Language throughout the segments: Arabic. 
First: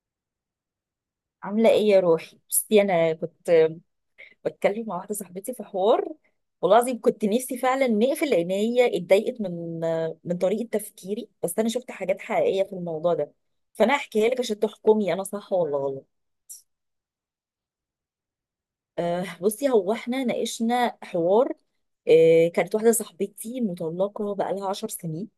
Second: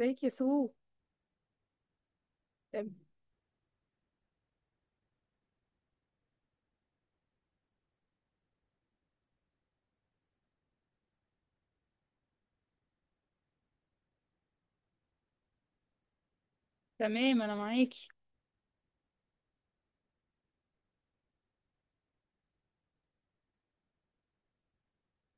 ازيك يا سو. عاملة ايه يا روحي؟ بصي، تم- انا كنت بتكلم مع واحدة صاحبتي في حوار. والله العظيم كنت نفسي فعلا نقفل لان هي اتضايقت من طريقة تفكيري، بس انا شفت حاجات حقيقية في الموضوع ده. فانا هحكيها لك عشان تحكمي انا صح ولا غلط. تمام، انا معاكي. بصي، هو احنا ناقشنا حوار. كانت واحدة صاحبتي مطلقة بقالها 10 سنين،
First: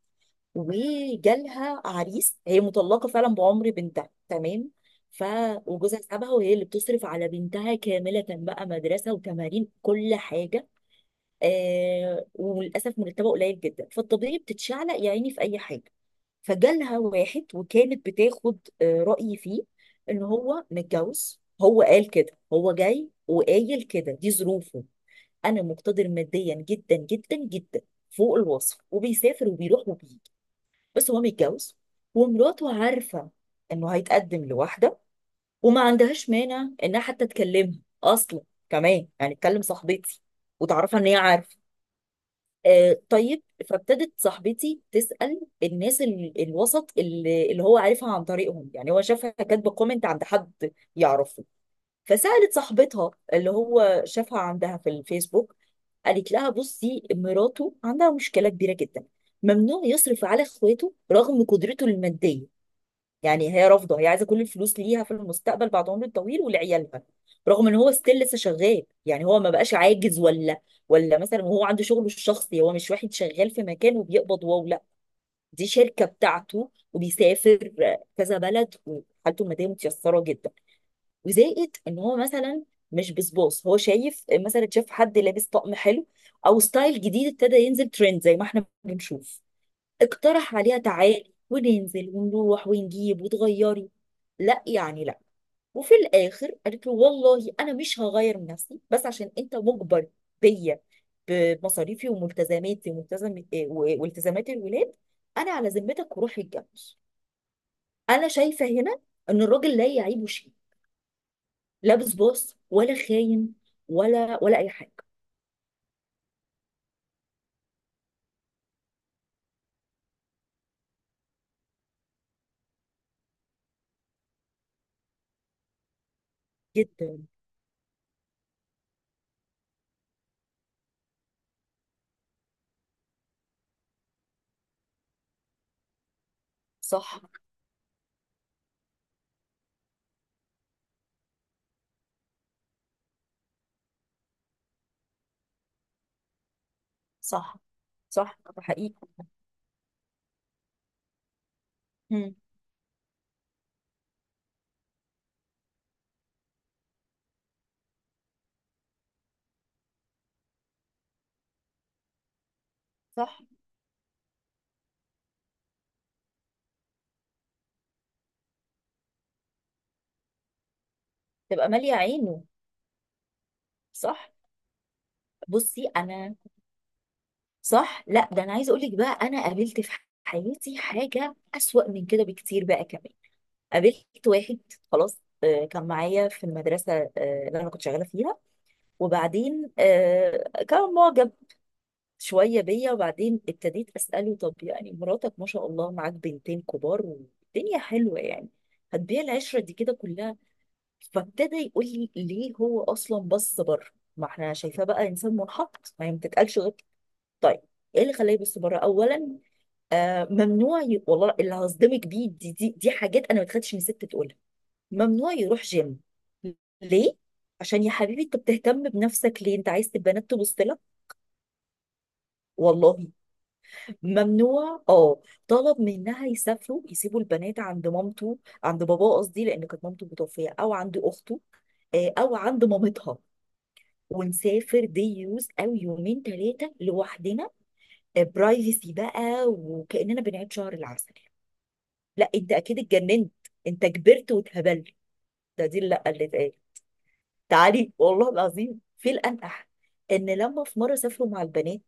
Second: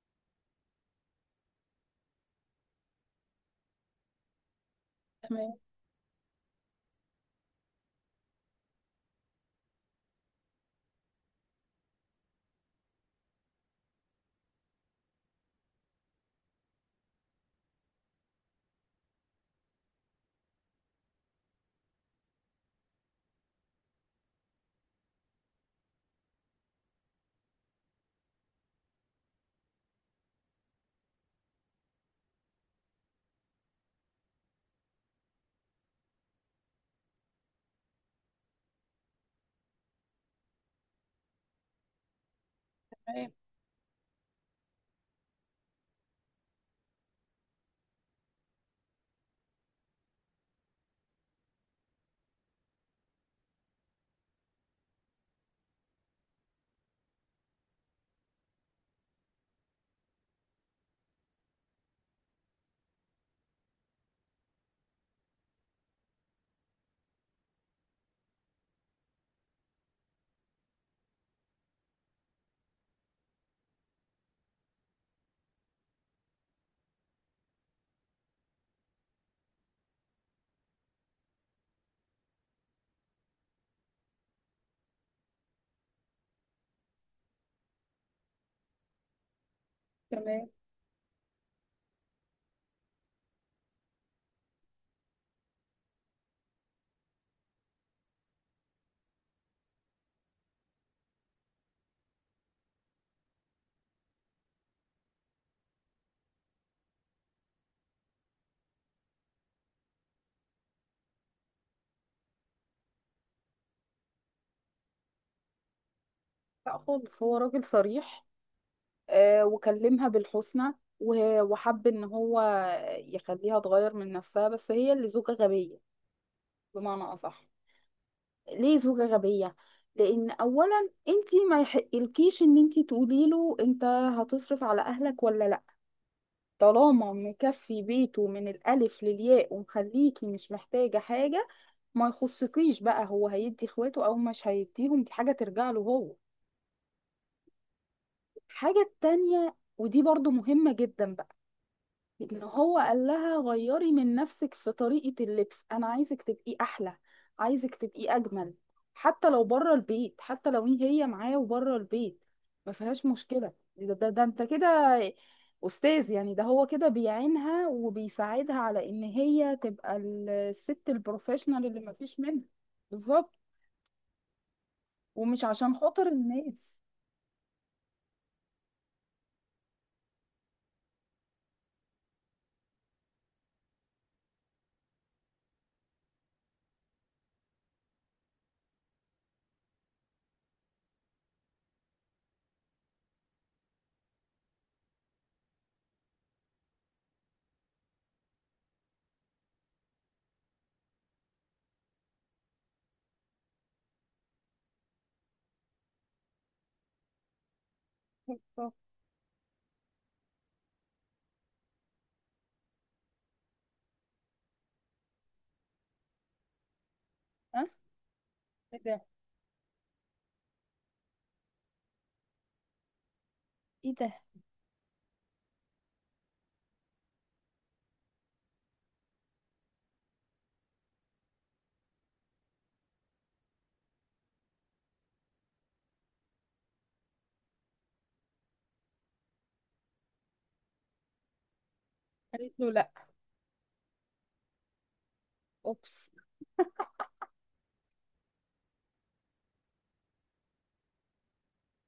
وجالها عريس. هي مطلقه فعلا بعمر بنتها، تمام. ف تمام. وجوزها سابها، وهي اللي بتصرف على بنتها كامله، بقى مدرسه وتمارين كل حاجه. وللاسف مرتبه قليل جدا، فالطبيعي بتتشعلق يا عيني في اي حاجه. فجالها واحد، وكانت بتاخد رايي فيه ان هو متجوز. هو قال كده، هو جاي وقايل كده دي ظروفه. انا مقتدر ماديا جدا جدا جدا، فوق الوصف، وبيسافر وبيروح وبيجي، بس هو متجوز، ومراته عارفة انه هيتقدم لواحدة، وما عندهاش مانع انها حتى تكلمها اصلا، كمان يعني تكلم صاحبتي وتعرفها ان هي عارفة. آه، تمام. طيب. فابتدت صاحبتي تسأل الناس الوسط اللي هو عارفها عن طريقهم. يعني هو شافها كاتبة كومنت عند حد يعرفه، فسألت صاحبتها اللي هو شافها عندها في الفيسبوك. قالت لها بصي، مراته عندها مشكلة كبيرة جدا: ممنوع يصرف على اخواته رغم قدرته المادية. يعني هي رافضه، هي عايزه كل الفلوس ليها في المستقبل بعد عمر طويل، ولعيالها، رغم ان هو ستيل لسه شغال. يعني هو ما بقاش عاجز ولا مثلا، وهو عنده شغله الشخصي، هو مش واحد شغال في مكان وبيقبض، واو لا، دي شركه بتاعته وبيسافر كذا بلد، وحالته الماديه متيسره جدا. وزائد ان هو مثلا مش بصباص، هو شايف مثلا، شاف حد لابس طقم حلو او ستايل جديد، ابتدى ينزل ترند زي ما احنا بنشوف. تمام. اقترح عليها تعالي وننزل ونروح ونجيب وتغيري. لا يعني لا. وفي الاخر قالت له والله انا مش هغير من نفسي، بس عشان انت مجبر بيا، بمصاريفي وملتزماتي وملتزم والتزامات الولاد، انا على ذمتك وروح اتجوز. انا شايفه هنا ان الراجل لا يعيبه شيء، لا بصباص ولا خاين، ولا اي حاجه. لا خالص، هو راجل صريح. آه، وكلمها بالحسنى، وه- وحب ان هو يخليها تغير من نفسها، بس هي اللي زوجة غبية، بمعنى جدا. اصح. ليه زوجة غبية؟ لان اولا انت ما يحقلكيش ان انت تقولي له انت هتصرف على اهلك ولا لا. طالما صح. مكفي بيته من الالف للياء، ومخليكي مش محتاجة حاجة، ما يخصكيش بقى. هو هيدي اخواته او مش هيديهم، دي حاجة ترجع له هو. صح. صح، ده الحاجة حقيقي. التانية، ودي برضو مهمة جدا بقى، مم. ان هو قال لها غيري من نفسك في طريقة اللبس، انا عايزك تبقي احلى، عايزك تبقي اجمل، حتى لو بره البيت، حتى لو هي معاه وبره البيت ما فيهاش صح. مشكلة. ده انت كده استاذ، يعني ده هو كده بيعينها وبيساعدها على ان هي تبقى الست البروفيشنال تبقى اللي ما ماليه فيش منها. عينه. بالظبط. صح. ومش عشان بصي خاطر انا، الناس. صح. لا، ده انا عايزه اقول لك بقى، انا قابلت في حياتي حاجه اسوأ من كده بكتير بقى كمان. قابلت واحد، خلاص، كان معايا في المدرسه، اللي انا كنت شغاله فيها. وبعدين كان معجب شويه بيا. وبعدين ابتديت اساله، طب يعني مراتك ما شاء الله معاك بنتين كبار والدنيا حلوه يعني، هتبيع العشره دي كده كلها؟ فابتدى يقول لي، ليه هو اصلا بص بره؟ ما احنا شايفاه بقى انسان منحط. ما هي ما تتقالش غير طيب، ايه اللي خلاه يبص الله. بره اولا؟ والله اللي هصدمك بيه، دي حاجات انا ما اتخدتش من ست تقولها. ممنوع يروح جيم. ليه؟ ها. عشان يا حبيبي انت ايه بتهتم ده؟ بنفسك ليه؟ انت عايز تبقى بنات تبص لك؟ والله. ايه ده؟ ممنوع. اه، طلب منها يسافروا، يسيبوا البنات عند مامته، عند باباه قصدي، لان كانت مامته متوفيه، او عند اخته، او عند مامتها، ونسافر دي يوز او يومين ثلاثه لوحدنا، برايفسي بقى، وكأننا بنعيد شهر العسل. لا قالت انت له اكيد لا. اتجننت، انت كبرت واتهبلت. ده دي اوبس. اللي اتقال. تعالي، والله العظيم في الانقح، ان لما في مره سافروا مع البنات،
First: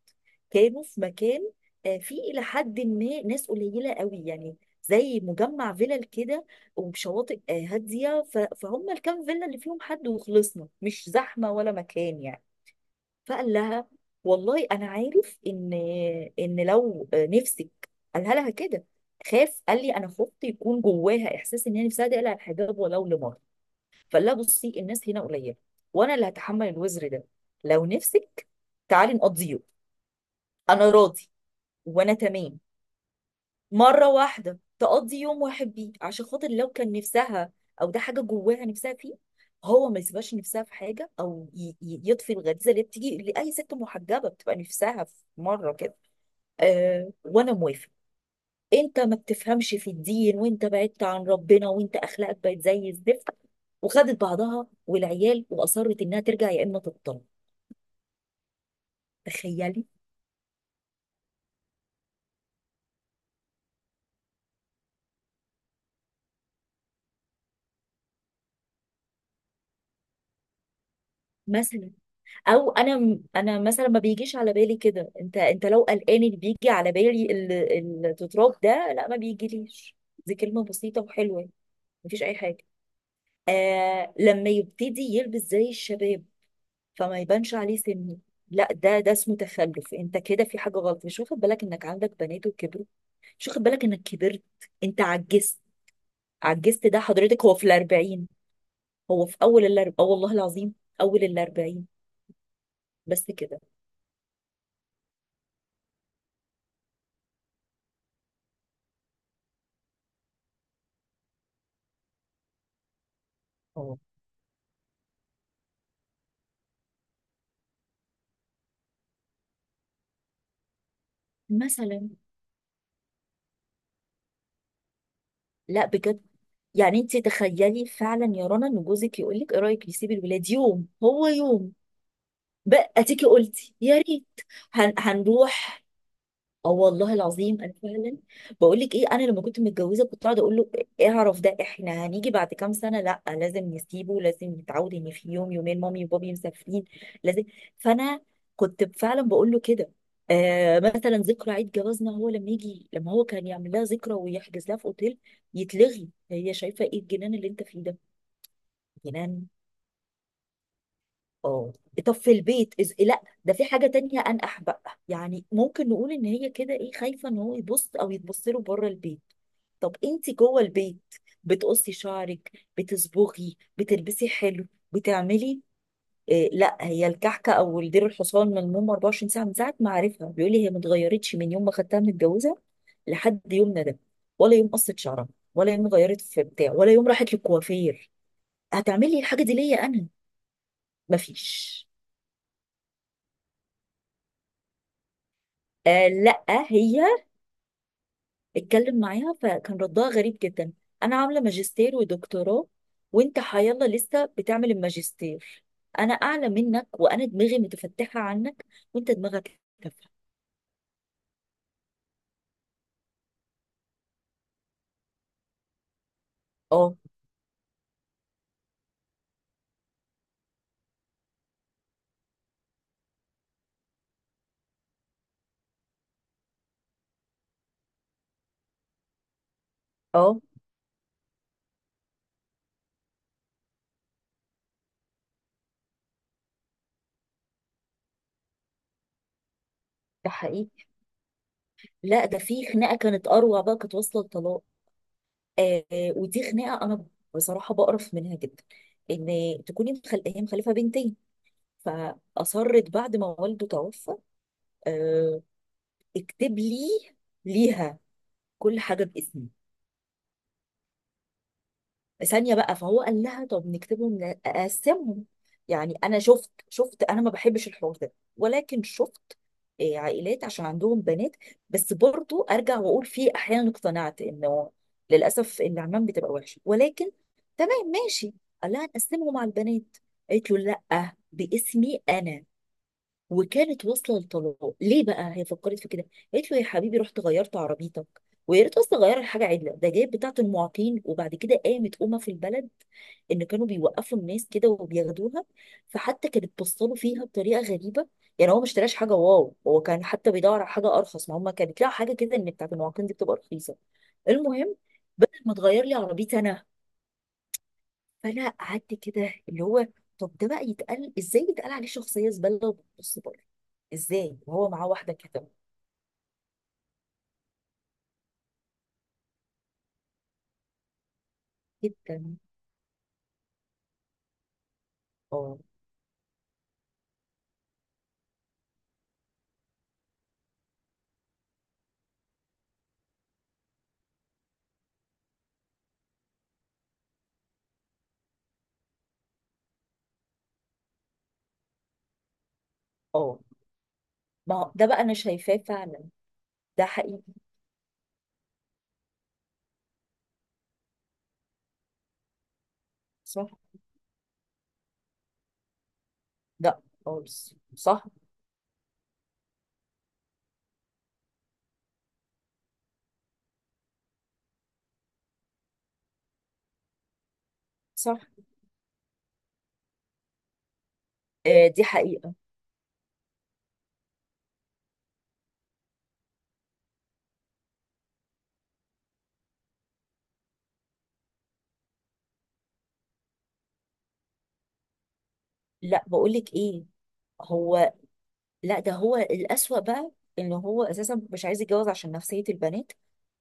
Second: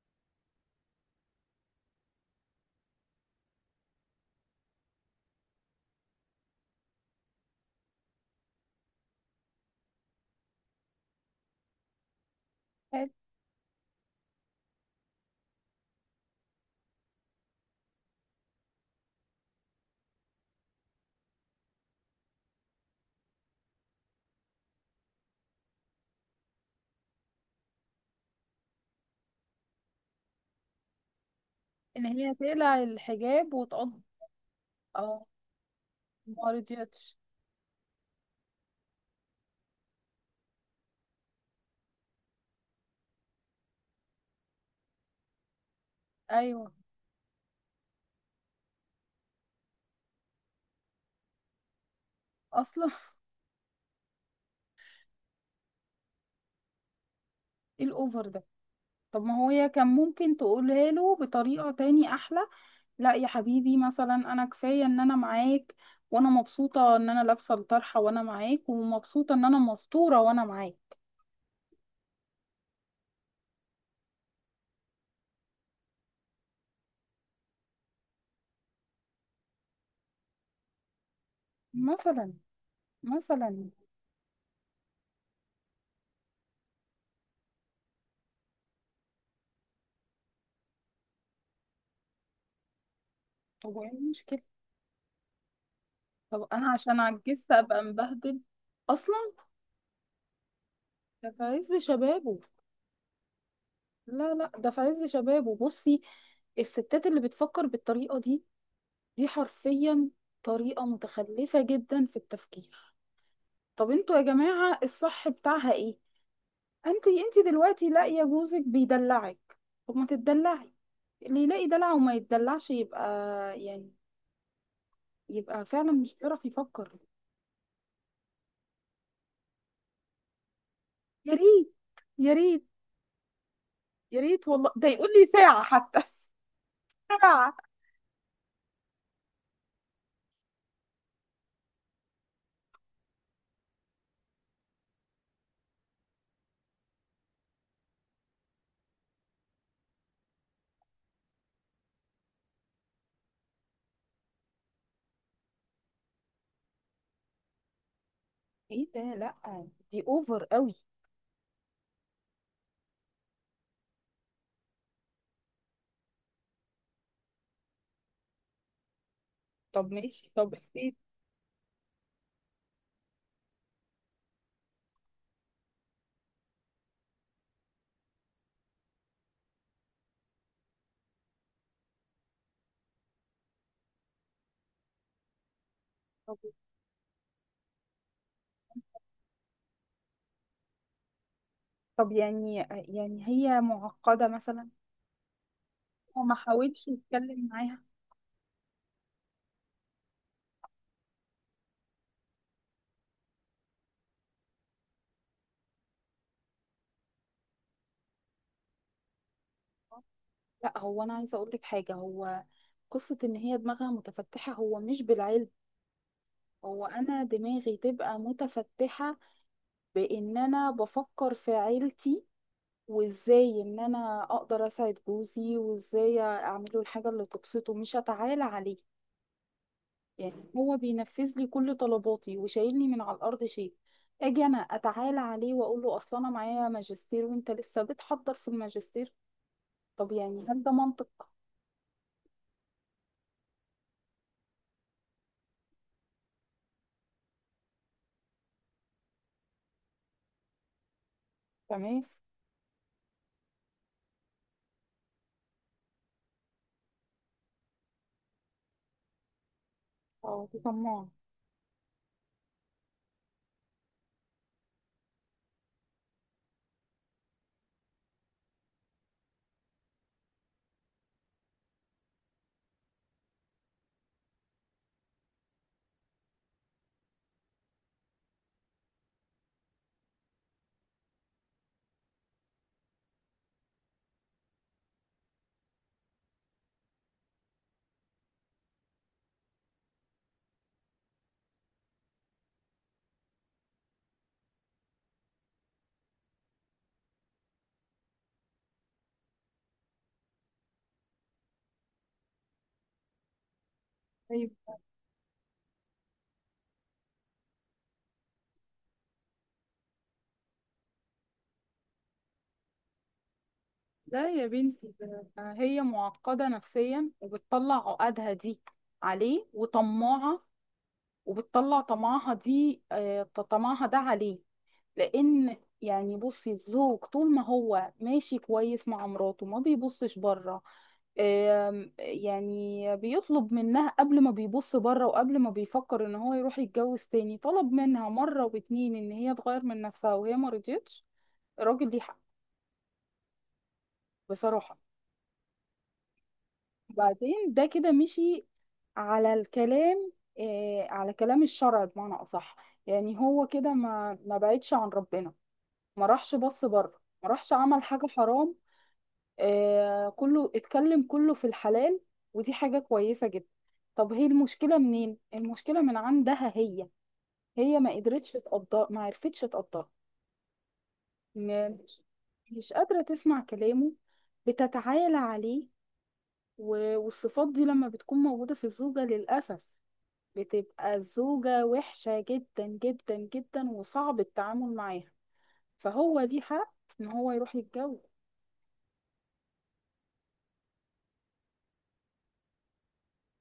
كانوا في مكان فيه الى حد ما ناس قليله قوي يعني، زي مجمع فيلل كده وشواطئ هاديه. فهم الكام فيلا اللي فيهم حد وخلصنا، مش زحمه ولا مكان يعني. حلو. فقال لها والله انا عارف ان لو نفسك، قالها لها كده. خاف، قال لي انا خفت يكون جواها احساس ان هي نفسها تقلع الحجاب ولو لمره. فقال لها بصي، الناس هنا قليله، وانا اللي هتحمل الوزر ده، لو نفسك تعالي نقضيه، انا راضي ان وانا هي تمام، تقلع الحجاب وتقض. مرة واحدة تقضي اه. يوم واحد بيه عشان خاطر ما لو كان رضيتش. نفسها، او ده حاجة جواها نفسها فيه، هو ما يسيبهاش نفسها في حاجة، او يطفي الغريزة اللي بتيجي لأي ست محجبة بتبقى نفسها في مرة كده. ايوه. آه وانا موافق. انت ما بتفهمش في الدين، وانت بعدت عن ربنا، وانت اخلاقك بقت اصلا زي الزفت. وخدت بعضها والعيال، واصرت انها ترجع يا اما تطلق. ايه الاوفر ده؟ طب ما هو هي تخيلي. كان ممكن تقولها له بطريقة تاني احلى، لا يا حبيبي، مثلا انا كفاية ان انا معاك، وانا مبسوطة ان انا لابسة الطرحة وانا معاك، ومبسوطة ان انا مستورة وانا معاك. مثلا. او انا انا مثلا ما بيجيش على بالي كده. انت لو قلقان، اللي بيجي على بالي التتراب ده، لا ما بيجيليش. دي كلمه بسيطه وحلوه. مفيش مثلا. اي حاجه. مثلا. آه، لما يبتدي يلبس زي الشباب فما يبانش عليه سنه. لا، ده اسمه تخلف. انت كده في حاجه غلط، مش واخد بالك انك عندك بنات وكبروا، مش واخد طب بالك وايه انك المشكلة؟ كبرت. انت عجزت. طب انا عجزت؟ ده عشان حضرتك عجزت هو في ابقى الاربعين. مبهدل؟ هو اصلا في اول الاربعين، اه والله العظيم اول ده في عز الاربعين. شبابه. بس كده. لا لا، ده في عز شبابه. بصي، الستات اللي بتفكر بالطريقه دي، دي حرفيا طريقه متخلفه جدا في التفكير. طب اه. انتوا يا جماعه الصح بتاعها ايه؟ انت دلوقتي لاقيه جوزك بيدلعك، طب ما تتدلعي. اللي يلاقي دلع مثلا. وما يتدلعش يبقى يعني يبقى لا فعلا مش بجد، بيعرف يفكر. يعني انت تخيلي فعلا يا رنا، ان جوزك يقول لك ايه رايك نسيب الولاد يوم هو يا يوم، ريت. يا ريت. بقى تيجي قلتي يا يا ريت. ريت والله، ده يقول لي ساعه هنروح. حتى اه والله ساعه. العظيم انا فعلا بقول لك ايه، انا لما كنت متجوزه كنت قاعده اقول له اعرف، ده احنا هنيجي بعد كام سنه، لا لازم نسيبه، لازم نتعود ان في يوم يومين مامي وبابي مسافرين، لازم. فانا كنت فعلا بقول له كده. آه، مثلا ذكرى عيد جوازنا، هو لما يجي، لما هو كان يعمل لها ذكرى ويحجز لها في اوتيل يتلغي. هي شايفه ايه الجنان اللي انت فيه ده؟ ايه ده؟ لا جنان. دي اوفر قوي. اه. طب في البيت لا ده في حاجة تانية أنقح بقى، يعني ممكن نقول إن هي كده إيه، خايفة إن هو يبص أو يتبص له بره البيت. طب طب ماشي، أنت طب جوه ايه؟ البيت بتقصي شعرك، بتصبغي، بتلبسي حلو، بتعملي إيه؟ لا، هي الكحكة أو الدير الحصان من المهم 24 ساعة من ساعة ما عارفها. بيقول لي هي ما اتغيرتش من يوم ما خدتها متجوزة لحد يومنا ده، ولا يوم قصت شعرها، ولا يوم غيرت طب في بتاع، ولا يوم راحت للكوافير. هتعملي الحاجة دي ليا أنا؟ مفيش. طب يعني يعني هي معقدة مثلا، آه. هو ما لا، حاولش هي. يتكلم معاها؟ اتكلم معاها فكان ردها غريب جدا: انا عامله ماجستير ودكتوراه، وانت حيالله لسه بتعمل الماجستير، انا اعلى منك وانا دماغي متفتحه عنك، وانت دماغك تافهه. لا، هو انا عايزة اقول لك حاجة، هو قصة ان هي دماغها متفتحة هو مش بالعلم. هو اه. انا دماغي تبقى متفتحة بان انا بفكر في عيلتي، وازاي ان انا اقدر اساعد جوزي، وازاي اعمله الحاجة اللي تبسطه، مش اتعالى عليه. يعني اه، هو بينفذ لي كل طلباتي وشايلني من على الارض شيء، اجي انا اتعالى عليه واقول له اصل انا معايا ماجستير وانت لسه بتحضر في الماجستير؟ طب ده يعني هل ده حقيقي. منطق؟ لا، ده في خناقه كانت اروع بقى، كانت واصله لطلاق. ودي خناقه انا بصراحه بقرف منها جدا، ان هي مخلفه بنتين، تمام. فاصرت بعد ما والده توفى آه اكتب لي، ليها، كل حاجه باسمي، اه دي طماعة. ثانيه بقى. فهو قال لها طب نكتبهم، اقسمهم. يعني انا شفت، انا ما بحبش الحوار ده، ولكن شفت عائلات عشان عندهم بنات، بس برضو ارجع واقول فيه احيانا، اقتنعت انه للاسف العمام بتبقى وحشه، ولكن تمام ماشي. قال لها نقسمهم على البنات، قالت له لا، باسمي انا. وكانت واصله للطلاق. ليه بقى هي فكرت في كده؟ قالت له يا حبيبي رحت غيرت عربيتك، ويا ريت اصلا غير الحاجه عدله، ده جايب بتاعه المعاقين. وبعد كده قامت امه في البلد ان كانوا بيوقفوا الناس كده وبياخدوها، فحتى كانت بصله فيها بطريقه غريبه. يعني هو ما اشتراش حاجه، واو هو كان حتى بيدور على حاجه ارخص، ما هم كانت لها حاجه كده، ان بتاعه المعاقين دي بتبقى رخيصه. طيب. المهم، ما تغير لي عربيتي انا. فانا قعدت كده اللي هو، طب ده بقى يتقال ازاي، يتقال عليه شخصيه زباله وبتبص بره لا ازاي، يا وهو معاه بنتي، واحده ده كده؟ هي معقدة نفسيا وبتطلع عقدها دي عليه، وطماعة وبتطلع طمعها جدا. دي، طمعها ده عليه. لان اه. يعني، بصي، الزوج طول ما هو ماشي كويس مع مراته ما بيبصش بره. يعني بيطلب منها، قبل ما بيبص بره وقبل ما بيفكر ان هو يروح يتجوز تاني، طلب منها مرة واتنين ان هي تغير من نفسها وهي ما رضيتش. الراجل ليه حق، اه. ما هو بصراحة. ده بقى انا شايفاه فعلا، ده حقيقي. بعدين ده كده مشي على الكلام، على كلام الشرع بمعنى اصح. يعني هو صح. كده ما بعدش عن ربنا، ما راحش بص لا بره، ما راحش خالص، عمل صح. حاجة حرام. آه، كله اتكلم، كله في الحلال، ودي حاجة كويسة جدا. طب هي المشكلة منين؟ المشكلة من عندها هي، هي ما صح. قدرتش تقدر، ما عرفتش تقدر، آه، دي مش حقيقه. مش قادرة تسمع كلامه، بتتعالى عليه، و- والصفات دي لما بتكون موجودة في الزوجة للأسف بتبقى الزوجة وحشة جدا جدا جدا، وصعب التعامل معاها. لا، فهو بقول ليه لك حق ايه، إن هو يروح هو، يتجوز. لا ده هو الاسوأ بقى. ان هو اساسا مش عايز يتجوز عشان نفسيه البنات،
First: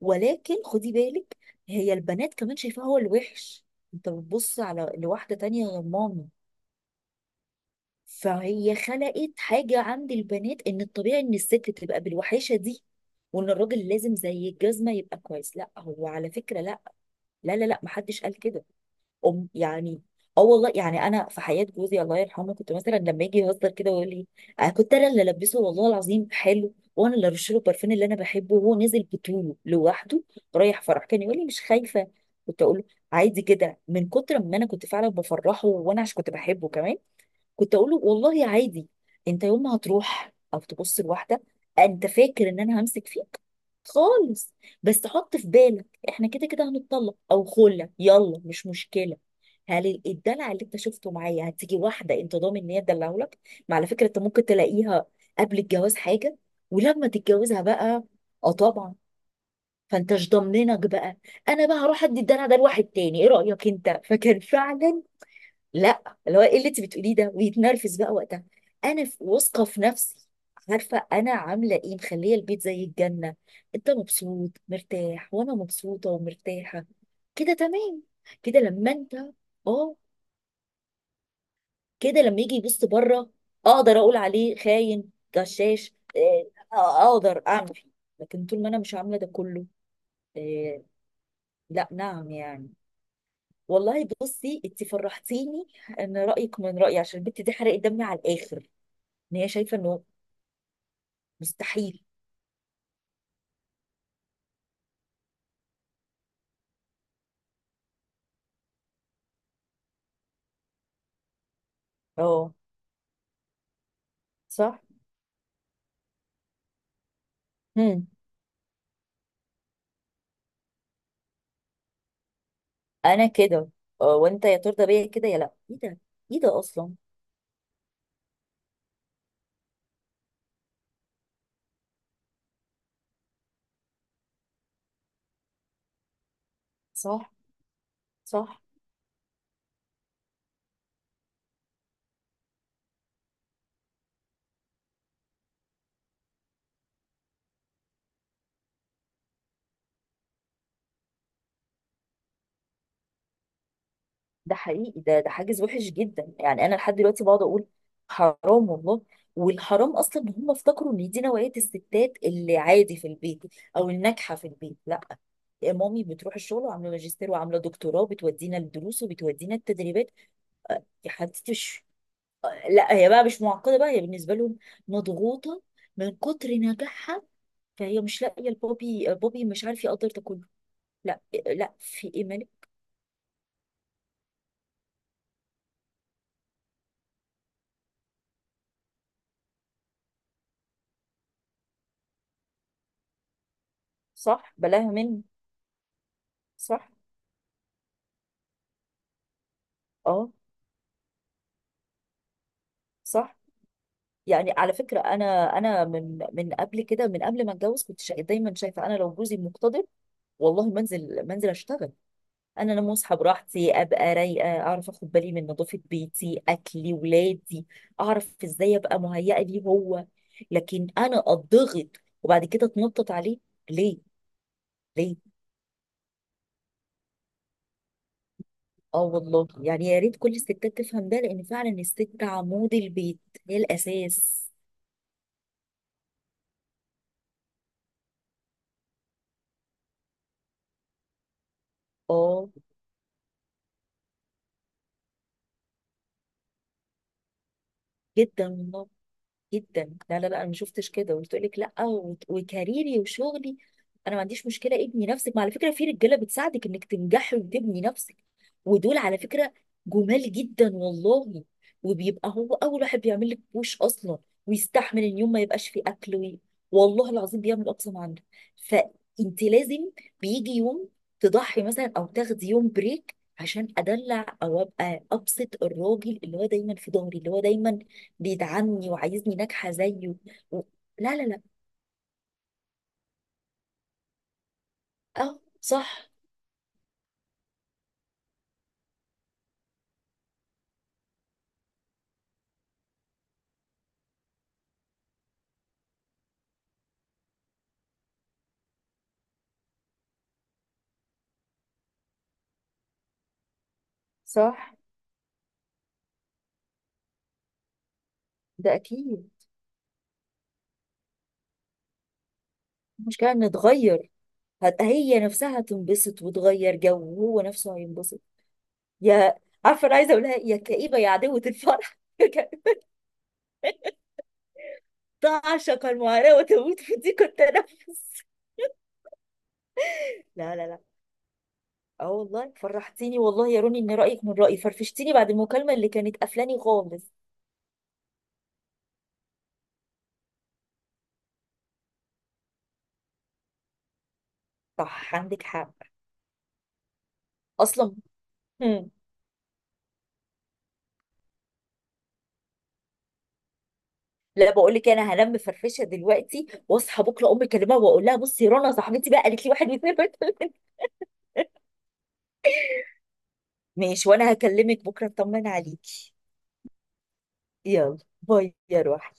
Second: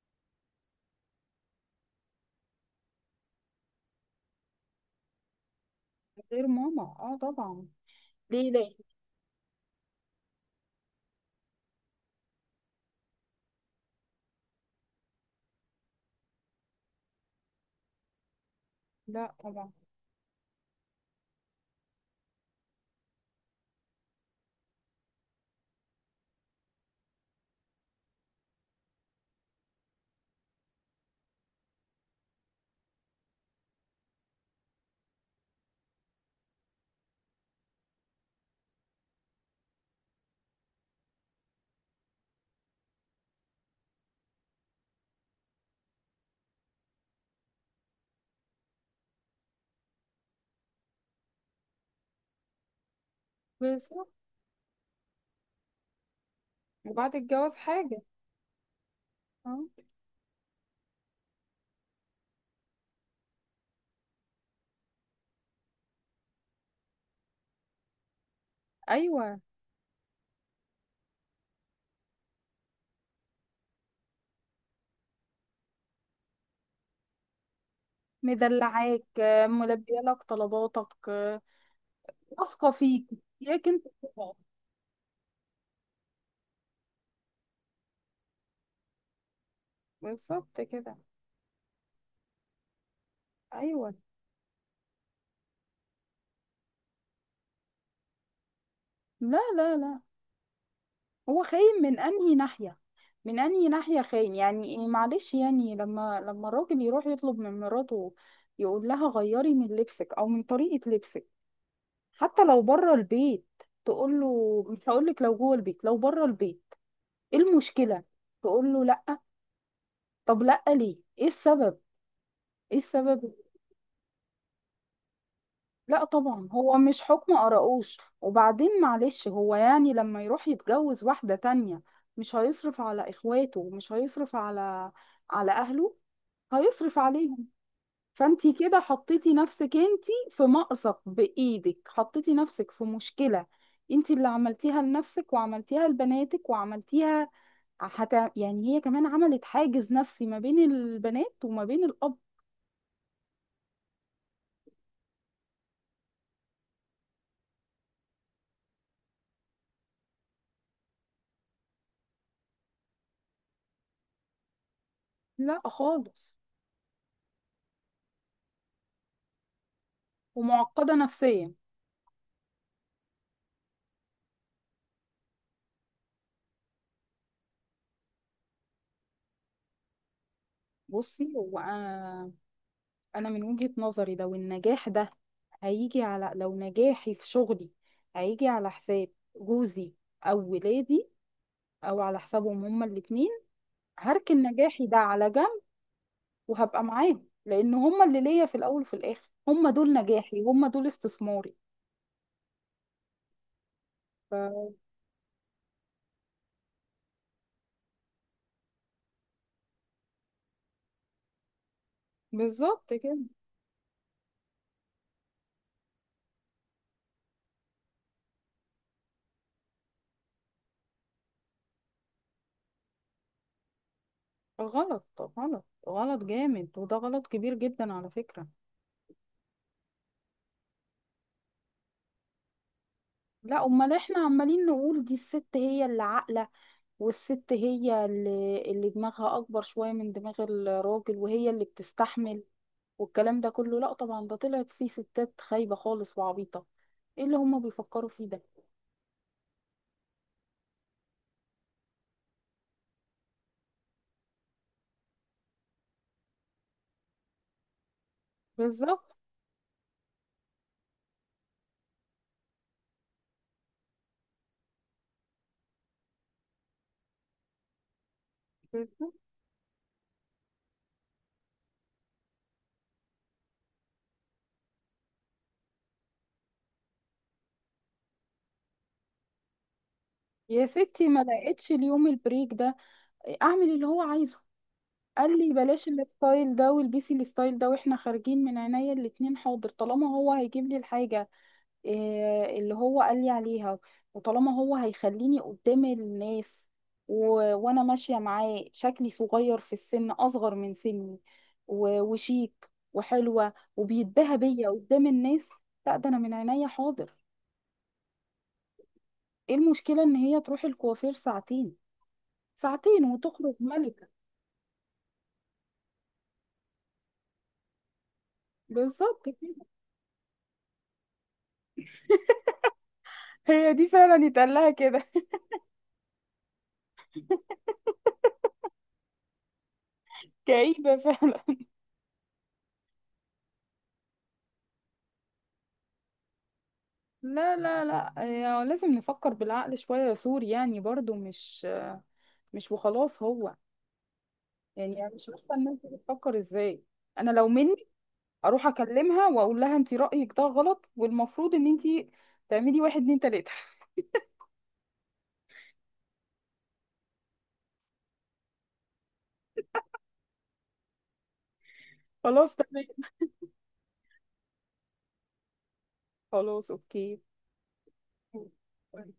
ولكن خدي بالك، هي البنات كمان شايفاه هو الوحش: انت بتبص على لواحده تانية غير مامي؟ غير ماما، اه طبعا. ليه فهي ليه. خلقت حاجة عند البنات ان الطبيعي ان الست تبقى بالوحاشة دي، وان الراجل لازم زي الجزمة يبقى كويس. لا، هو على فكرة لا. لا لا لا، محدش قال كده. لا أم، طبعا. يعني، اه والله يعني انا في حياة جوزي الله يرحمه كنت مثلا لما يجي يهزر كده ويقول لي، انا كنت انا اللي البسه والله العظيم حلو، وانا اللي ارش له البرفان اللي انا بحبه، وهو نازل بطوله لوحده رايح فرح، كان يقول لي مش خايفة؟ كنت اقول له عادي كده، من كتر ما انا كنت فعلا بفرحه، وانا عشان كنت بحبه كمان كنت اقول له والله عادي، انت يوم ما هتروح او تبص لواحده، انت فاكر ان انا همسك فيك؟ خالص. بس حط في بالك احنا كده كده هنتطلق او خلة، يلا مش مشكله. هل الدلع اللي انت شفته معايا هتيجي واحده انت ضامن ان هي تدلعه لك؟ ما بس. على فكره انت ممكن تلاقيها قبل الجواز حاجه، ولما وبعد الجواز تتجوزها حاجة. بقى، اه طبعا، اه. فانت مش ضامنك بقى. انا بقى هروح ادي الدلع ده لواحد تاني، ايه رايك انت؟ فكان فعلا لا، اللي هو ايه اللي انت بتقوليه ده، ويتنرفز بقى وقتها. انا ايوه. واثقه في نفسي، عارفه انا عامله ايه، مخليه البيت زي الجنه، انت مبسوط مرتاح وانا مبسوطه ومرتاحه، كده تمام. كده لما مدلعاك. انت، اه. ملبيه لك طلباتك. كده لما يجي واثقه يبص فيك. بره اياك انت اقدر اقول تبقى. عليه خاين غشاش إيه، آه، اقدر اعمل فيه. لكن طول ما انا مش عامله ده كله، بالظبط إيه، كده. لا، نعم يعني. ايوه. والله بصي انت فرحتيني ان رايك من رايي، عشان البت دي حرقت دمي على الاخر ان لا هي لا شايفه لا. انه هو خاين من مستحيل. انهي ناحيه؟ من انهي ناحيه خاين؟ يعني معلش، يعني لما الراجل يروح يطلب من مراته، يقول لها غيري من لبسك او من طريقه لبسك، حتى اه. لو بره البيت، تقول له صح. مش هقول لك لو جوه البيت لو بره البيت، ايه المشكله؟ هم. تقول له لا. طب لا ليه؟ ايه السبب؟ ايه انا السبب؟ كده، وانت يا ترضى بيا كده يا لا؟ ايه ده؟ لا ايه طبعا، ده هو اصلا؟ مش حكم قرقوش. وبعدين، معلش، هو يعني لما يروح يتجوز واحدة تانية مش هيصرف على اخواته، ومش هيصرف على على اهله، هيصرف صح. عليهم. فانتي صح. كده حطيتي نفسك انتي في مأزق، بايدك حطيتي نفسك في مشكلة. انتي اللي عملتيها لنفسك، وعملتيها لبناتك، وعملتيها حتى، يعني هي كمان عملت حاجز نفسي ما بين البنات وما بين الاب. ده حقيقي، ده حاجز وحش جدا، يعني انا لحد دلوقتي بقعد اقول حرام والله. والحرام اصلا ان هم افتكروا ان دي نوعيه الستات اللي عادي في البيت او الناجحه في البيت، لا. لا مامي خالص. بتروح الشغل وعامله ماجستير وعامله دكتوراه، بتودينا الدروس وبتودينا التدريبات. ومعقدة يا حبيبتي، نفسيا. لا هي بقى مش معقده بقى، هي بالنسبه لهم مضغوطه من كتر نجاحها، فهي مش لاقيه البوبي، بوبي مش عارف يقدر ده كله. لا. بصي هو لا، في ايه انا، مالك؟ أنا من وجهة نظري لو النجاح ده هيجي على، لو نجاحي في شغلي هيجي على حساب جوزي او ولادي، او على حسابهم هما الاتنين، هركن صح، نجاحي بلاها ده منه. على جنب وهبقى صح. معاهم، لان هما اللي ليا في الاول وفي الاخر، هما دول اه. نجاحي، هما دول استثماري. صح. ف... يعني على فكره انا، انا من قبل كده، من قبل ما اتجوز كنت دايما شايفه انا لو جوزي مقتدر، والله منزل، اشتغل. انا لما بالظبط اصحى كده. براحتي ابقى رايقه، اعرف اخد بالي من نظافه بيتي، اكلي ولادي، اعرف ازاي ابقى مهيئه ليه هو. لكن انا اتضغط وبعد كده اتنطط عليه ليه؟ غلط، ليه؟ غلط جامد، وده غلط كبير جدا على فكرة. اه والله، يعني يا ريت كل الستات تفهم ده، لان فعلا الست عمود البيت، هي لا امال، احنا الاساس. عمالين نقول دي الست هي اللي عاقلة، والست هي اللي دماغها أكبر شوية من دماغ الراجل، وهي اللي بتستحمل، اه. والكلام ده كله. لا طبعا، ده طلعت فيه ستات خايبة خالص وعبيطة. ايه اللي هما بيفكروا فيه ده؟ جدا والله، جدا. لا لا لا، انا ما شفتش كده وتقول لك لا، وكاريري وشغلي انا ما عنديش مشكله. ابني نفسك، ما على فكره في رجاله بتساعدك انك تنجحي وتبني نفسك، ودول بالظبط. على فكره جمال جدا والله، وبيبقى هو اول واحد بيعمل لك بوش اصلا، ويستحمل ان يوم ما يبقاش فيه اكل والله العظيم بيعمل اقصى ما عنده. بالظبط. فانت لازم، بيجي يوم تضحي مثلا او تاخدي يوم بريك عشان ادلع او ابقى ابسط الراجل اللي هو دايما في ظهري، اللي هو دايما بيدعمني وعايزني ناجحة زيه. و... يا ستي لا ما لا لا. لقيتش اليوم البريك ده، اعمل اللي هو عايزه. قال اه لي بلاش صح. الستايل ده والبسي الستايل ده، واحنا خارجين، من عينيا الاتنين، حاضر. طالما هو هيجيب لي الحاجة إيه اللي هو قال لي عليها، وطالما هو هيخليني قدام الناس، و... وانا ماشيه معاه شكلي صغير في السن، اصغر من سني، وشيك وحلوه وبيتباهى صح. بيا قدام الناس، لا ده انا من عينيا حاضر. ده أكيد. ايه المشكله ان هي تروح الكوافير ساعتين؟ ساعتين مش كان وتخرج ملكه. نتغير؟ هي نفسها هتنبسط وتغير جو، وهو نفسه هينبسط. بالظبط يا، كده. عارفة أنا عايزة أقولها، يا كئيبة يا عدوة الفرح. هي دي فعلا يتقال لها كده. تعشق المعاناة وتموت في ضيق التنفس. لا لا لا. كئيبه فعلا. اه والله فرحتيني والله يا روني ان رايك من رايي، فرفشتيني بعد المكالمه اللي كانت قفلاني خالص. لا لا لا. يعني لازم نفكر بالعقل شويه يا سور، يعني برضو مش، مش وخلاص هو، يعني انا صح، مش عندك عارفه حق. الناس دي بتفكر ازاي. انا لو مني اصلا. اروح اكلمها واقول لها انت رايك ده غلط، والمفروض ان انت تعملي واحد اتنين تلاته. لا، بقول لك، انا هنام مفرفشه دلوقتي، واصحى بكره امي اكلمها واقول لها بصي، رنا صاحبتي بقى قالت لي واحد واثنين وثلاثه. خلاص تمام. ماشي، وانا هكلمك بكره اطمن عليكي. خلاص اوكي. يلا باي يا روحي.